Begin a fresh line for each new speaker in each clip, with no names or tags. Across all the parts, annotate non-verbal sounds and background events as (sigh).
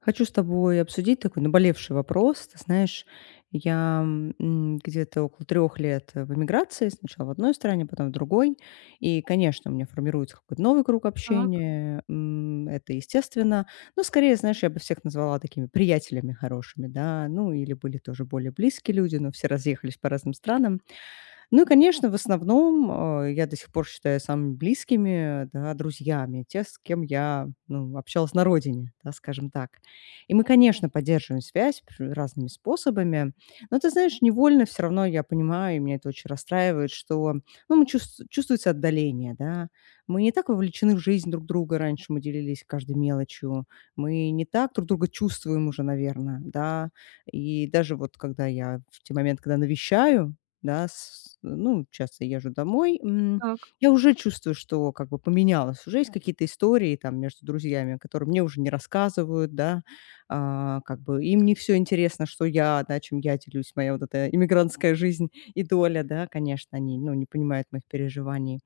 Хочу с тобой обсудить такой наболевший вопрос. Ты знаешь, я где-то около трех лет в эмиграции, сначала в одной стране, потом в другой. И, конечно, у меня формируется какой-то новый круг
Так,
общения, это естественно. Но скорее, знаешь, я бы всех назвала такими приятелями хорошими, да, ну или были тоже более близкие люди, но все разъехались по разным странам. Ну и, конечно, в основном, я до сих пор считаю самыми близкими, да, друзьями, те, с кем я, ну, общалась на родине, да, скажем так. И мы, конечно, поддерживаем связь разными способами, но ты знаешь, невольно все равно я понимаю, и меня это очень расстраивает, что, ну, мы чувствуется отдаление, да. Мы не так вовлечены в жизнь друг друга раньше, мы делились каждой мелочью, мы не так друг друга чувствуем уже, наверное, да. И даже вот когда я в те моменты, когда навещаю, да, с ну, часто езжу домой.
так.
Я уже чувствую, что как бы поменялось. Уже есть какие-то истории там между друзьями, которые мне уже не рассказывают, да. А, как бы им не все интересно, что я, да, чем я делюсь, моя вот эта иммигрантская жизнь и доля, да, конечно, они, ну, не понимают моих переживаний.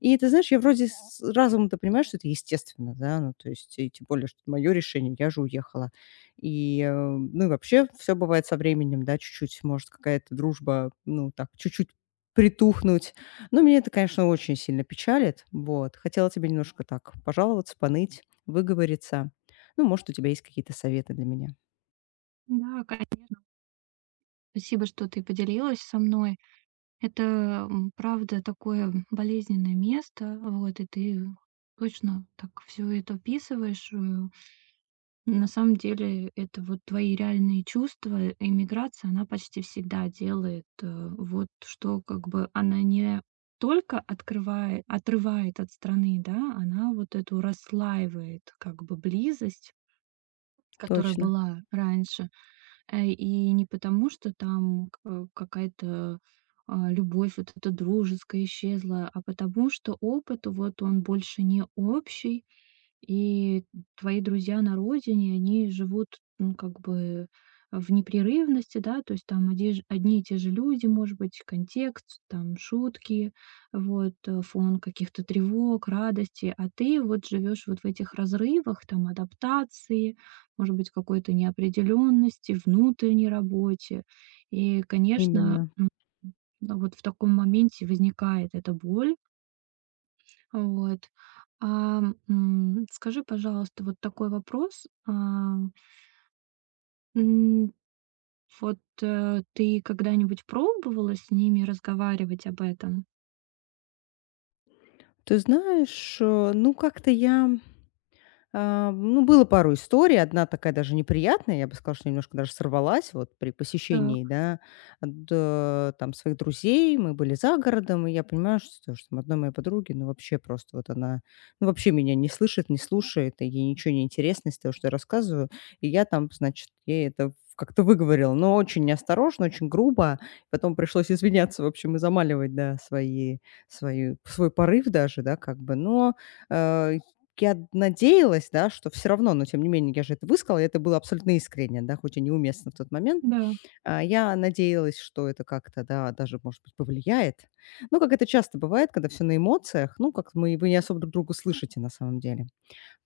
И ты знаешь, я вроде с разумом-то понимаю, что это естественно, да, ну, то есть, и тем более, что это моё решение, я же уехала. И, ну, и вообще все бывает со временем, да, чуть-чуть может какая-то дружба, ну, так, чуть-чуть притухнуть. Но меня это, конечно, очень сильно печалит. Вот. Хотела тебе немножко так пожаловаться, поныть, выговориться. Ну, может, у тебя есть какие-то советы для меня?
Да, конечно. Спасибо, что ты поделилась со мной. Это, правда, такое болезненное место, вот, и ты точно так все это описываешь. На самом деле это вот твои реальные чувства. Иммиграция, она почти всегда делает, вот что, как бы, она не только открывает, отрывает от страны, да, она вот эту расслаивает, как бы, близость, которая
Точно,
была раньше. Э, и не потому, что там к какая-то, любовь вот эта дружеская исчезла, а потому что опыт вот он больше не общий, и твои друзья на родине, они живут, ну, как бы в непрерывности, да, то есть там оди одни и те же люди, может быть, контекст, там шутки, вот, фон каких-то тревог, радости, а ты вот живешь вот в этих разрывах, там адаптации, может быть, какой-то неопределенности, внутренней работе. И, конечно,
именно.
ну, вот в таком моменте возникает эта боль. Вот. А, Скажи, пожалуйста, вот такой вопрос. М, Ты когда-нибудь пробовала с ними разговаривать об этом?
Ты знаешь, ну, как-то я. А, ну, было пару историй. Одна такая даже неприятная, я бы сказала, что немножко даже сорвалась вот при посещении,
Так,
да, там своих друзей. Мы были за городом, и я понимаю, что, что там одной моей подруги, ну, вообще просто вот она, ну, вообще меня не слышит, не слушает, и ей ничего не интересно из того, что я рассказываю. И я там, значит, ей это как-то выговорила, но очень неосторожно, очень грубо. Потом пришлось извиняться, в общем, и замаливать, да, свой порыв даже, да, как бы. Но э, я надеялась, да, что все равно, но тем не менее я же это высказала, и это было абсолютно искренне, да, хоть и неуместно в тот момент.
да,
А, я надеялась, что это как-то, да, даже, может быть, повлияет. Ну, как это часто бывает, когда все на эмоциях, ну, как мы вы не особо друг друга слышите на самом деле.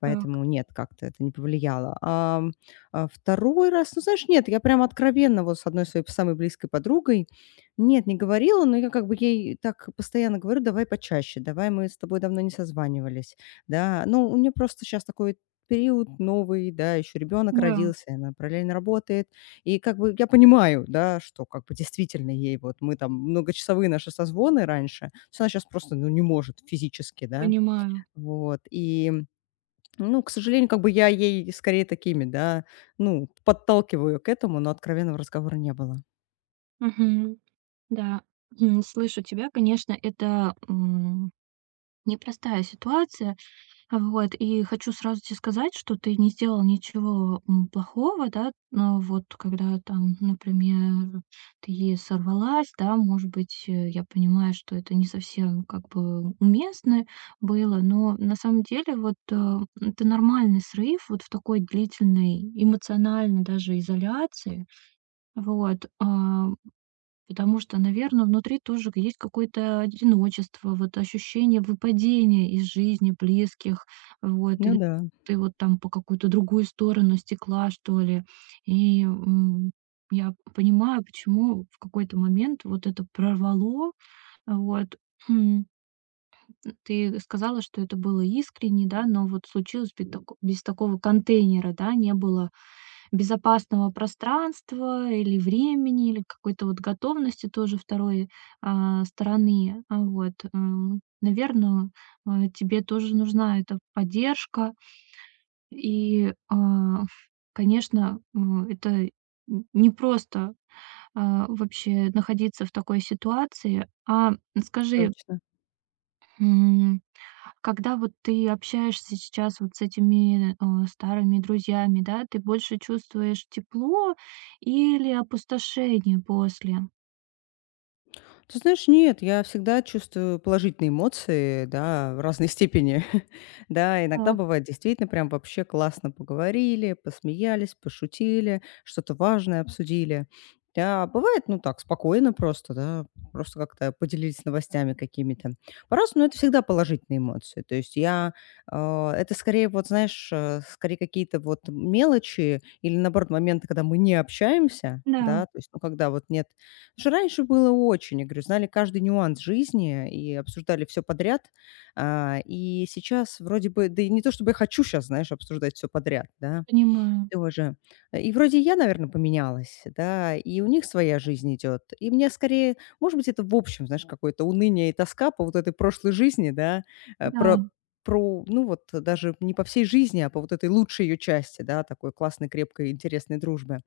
так,
Поэтому нет, как-то это не повлияло. 2-й раз, ну, знаешь, нет, я прям откровенно вот с одной своей самой близкой подругой, нет, не говорила, но я как бы ей так постоянно говорю: "Давай почаще, давай, мы с тобой давно не созванивались". Да, ну, у нее просто сейчас такой период новый, да, еще ребенок
да,
родился, и она параллельно работает. И как бы я понимаю, да, что как бы действительно ей вот мы там многочасовые наши созвоны раньше, то есть она сейчас просто, ну, не может физически, да.
понимаю.
Вот, и ну, к сожалению, как бы я ей скорее такими, да, ну, подталкиваю к этому, но откровенного разговора не было.
Мгм, да. М, слышу тебя. Конечно, это, непростая ситуация. Вот, и хочу сразу тебе сказать, что ты не сделал ничего, плохого, да. Но вот когда там, например, ты сорвалась, да, может быть, я понимаю, что это не совсем как бы уместно было, но на самом деле вот, это нормальный срыв вот в такой длительной эмоциональной даже изоляции. Вот. Потому что, наверное, внутри тоже есть какое-то одиночество, вот ощущение выпадения из жизни близких, вот,
Ну
или
да,
ты вот там по какую-то другую сторону стекла, что ли. И, я понимаю, почему в какой-то момент вот это прорвало. Вот, хм, ты сказала, что это было искренне, да, но вот случилось бе тако без такого контейнера, да, не было безопасного пространства или времени, или какой-то вот готовности тоже второй, стороны. А, вот, наверное тебе тоже нужна эта поддержка. И, а, Конечно, это не просто вообще находиться в такой ситуации. А скажи,
точно.
м когда вот ты общаешься сейчас вот с этими, старыми друзьями, да, ты больше чувствуешь тепло или опустошение после?
Ты знаешь, нет, я всегда чувствую положительные эмоции, да, в разной степени. (laughs) Да, иногда
Так,
бывает действительно прям вообще классно поговорили, посмеялись, пошутили, что-то важное обсудили. Да, бывает, ну так, спокойно просто, да, просто как-то поделились новостями какими-то. По-разному, но это всегда положительные эмоции. То есть я, а, это скорее вот, знаешь, скорее какие-то вот мелочи или, наоборот, моменты, когда мы не общаемся,
да,
да, то есть, ну, когда вот нет. Слушай, раньше было очень, я говорю, знали каждый нюанс жизни и обсуждали все подряд. А, и сейчас вроде бы, да и не то чтобы я хочу сейчас, знаешь, обсуждать все подряд, да,
понимаю.
тоже. И вроде я, наверное, поменялась, да, и у них своя жизнь идет, и мне скорее, может быть, это в общем, знаешь, какое-то уныние и тоска по вот этой прошлой жизни, да, э,
Да,
про ну, вот даже не по всей жизни, а по вот этой лучшей ее части, да, такой классной, крепкой, интересной дружбы.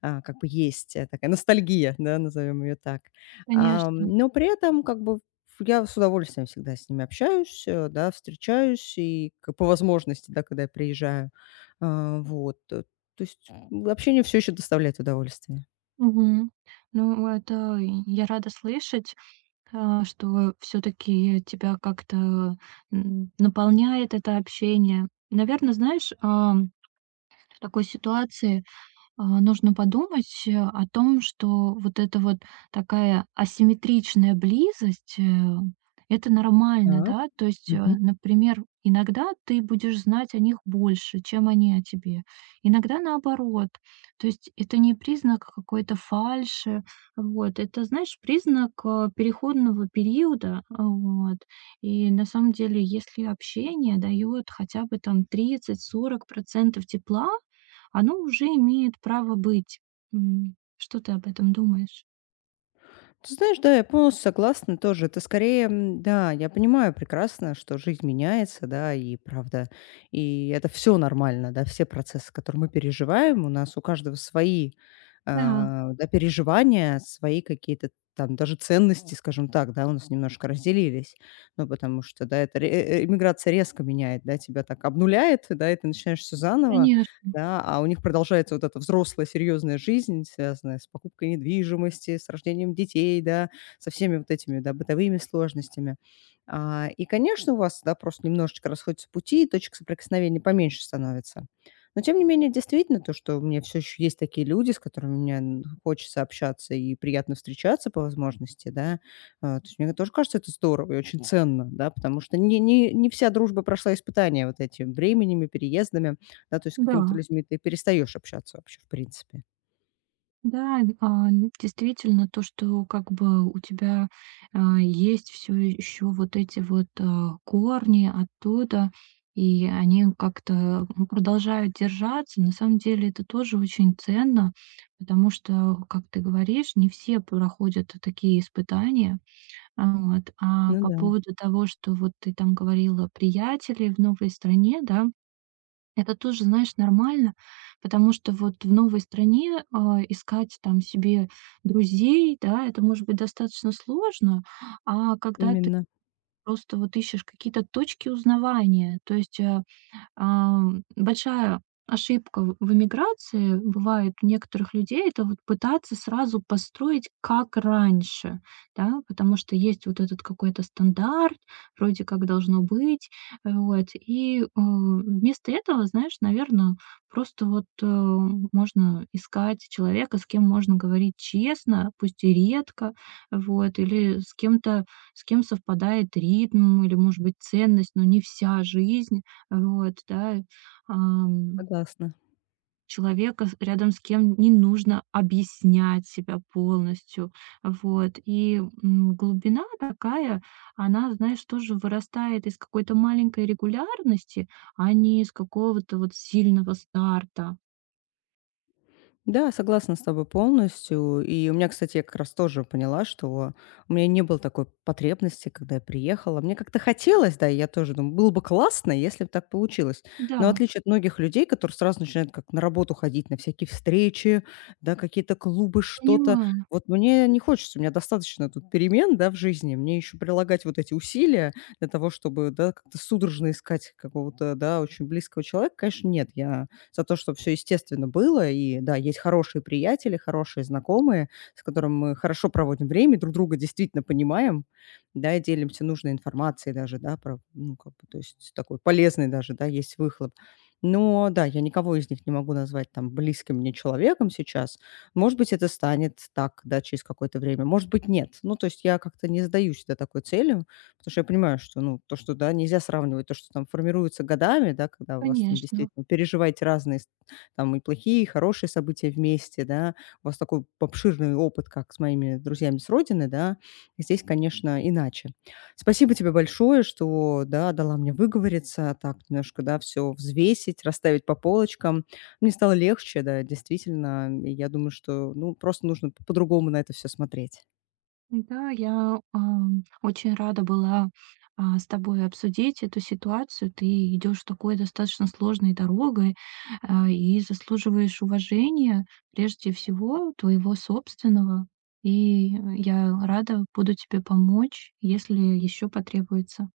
А, как бы есть, такая ностальгия, да, назовем ее так.
конечно.
Но при этом как бы я с удовольствием всегда с ними общаюсь, да, встречаюсь и к по возможности, да, когда я приезжаю. А, вот, то есть, общение все еще доставляет удовольствие.
Мгм. Ну, это я рада слышать, что все таки тебя как-то наполняет это общение. Наверное, знаешь, ам, в такой ситуации нужно подумать, о том, что вот эта вот такая асимметричная близость, это нормально,
Так.
да. То есть, например, иногда ты будешь знать о них больше, чем они о тебе. Иногда наоборот. То есть это не признак какой-то фальши. Вот. Это, знаешь, признак, переходного периода. А, вот. И на самом деле, если общение даёт хотя бы там 30-40% тепла, оно уже имеет право быть. М, что ты об этом думаешь?
Ты знаешь, да, я полностью согласна тоже. Это скорее, да, я понимаю прекрасно, что жизнь меняется, да, и правда, и это все нормально, да, все процессы, которые мы переживаем, у нас у каждого свои,
Да,
а, да, переживания, свои какие-то там даже ценности, скажем так, да, у нас немножко разделились, ну, потому что, да, это иммиграция резко меняет, да, тебя так обнуляет, да, и ты начинаешь все заново,
конечно.
да, а у них продолжается вот эта взрослая серьезная жизнь, связанная с покупкой недвижимости, с рождением детей, да, со всеми вот этими, да, бытовыми сложностями. А, и, конечно, у вас, да, просто немножечко расходятся пути, и точек соприкосновения поменьше становится. Но, тем не менее, действительно, то, что у меня все еще есть такие люди, с которыми мне хочется общаться и приятно встречаться по возможности, да, а, то есть мне тоже кажется, это здорово и очень ценно, да, потому что не вся дружба прошла испытания вот этими временем и переездами. Да, то есть с
Да,
какими-то людьми ты перестаешь общаться вообще, в принципе.
да, действительно, то, что как бы у тебя есть все еще вот эти вот корни оттуда, и они как-то, ну, продолжают держаться, на самом деле это тоже очень ценно, потому что, как ты говоришь, не все проходят такие испытания. А, вот. А
Ну
по
да,
поводу того, что вот ты там говорила, приятели в новой стране, да, это тоже, знаешь, нормально, потому что вот в новой стране, искать там себе друзей, да, это может быть достаточно сложно, а когда ты
именно,
просто вот ищешь какие-то точки узнавания, то есть, ам, большая ошибка в эмиграции бывает у некоторых людей - это вот пытаться сразу построить как раньше, да, потому что есть вот этот какой-то стандарт, вроде как должно быть. Вот, и, вместо этого, знаешь, наверное, просто вот, можно искать человека, с кем можно говорить честно, пусть и редко, вот, или с кем-то, с кем совпадает ритм или, может быть, ценность, но не вся жизнь. Вот, да. Ам,
согласна.
человека, рядом с кем не нужно объяснять себя полностью. Вот. И, глубина такая, она, знаешь, тоже вырастает из какой-то маленькой регулярности, а не из какого-то вот сильного старта.
Да, согласна с тобой полностью. И у меня, кстати, я как раз тоже поняла, что у меня не было такой потребности, когда я приехала. Мне как-то хотелось, да, и я тоже думаю, было бы классно, если бы так получилось.
Да,
Но в отличие от многих людей, которые сразу начинают как на работу ходить, на всякие встречи, да, какие-то клубы, что-то.
понимаю,
Вот мне не хочется, у меня достаточно тут перемен, да, в жизни. Мне еще прилагать вот эти усилия для того, чтобы, да, как-то судорожно искать какого-то, да, очень близкого человека. Конечно, нет, я за то, что все естественно было. И да, есть хорошие приятели, хорошие знакомые, с которыми мы хорошо проводим время, друг друга действительно понимаем, да, и делимся нужной информацией даже, да, про, ну, как бы, то есть такой полезный даже, да, есть выхлоп. Но да, я никого из них не могу назвать там близким мне человеком сейчас. Может быть, это станет так, да, через какое-то время, может быть, нет. Ну, то есть я как-то не сдаюсь до такой цели. Потому что я понимаю, что, ну, то, что, да, нельзя сравнивать то, что там формируется годами, да, когда у вас там
конечно.
действительно переживаете разные там и плохие, и хорошие события вместе, да, у вас такой обширный опыт, как с моими друзьями с родины, да, здесь, конечно, иначе. Спасибо тебе большое, что, да, дала мне выговориться, так немножко, да, все взвесить, расставить по полочкам. Мне стало легче, да, действительно, и я думаю, что, ну, просто нужно по-другому на это все смотреть.
Да, я, ам, очень рада была с тобой обсудить эту ситуацию. Ты идешь такой достаточно сложной дорогой, и заслуживаешь уважения, прежде всего, твоего собственного. И я рада буду тебе помочь, если еще потребуется.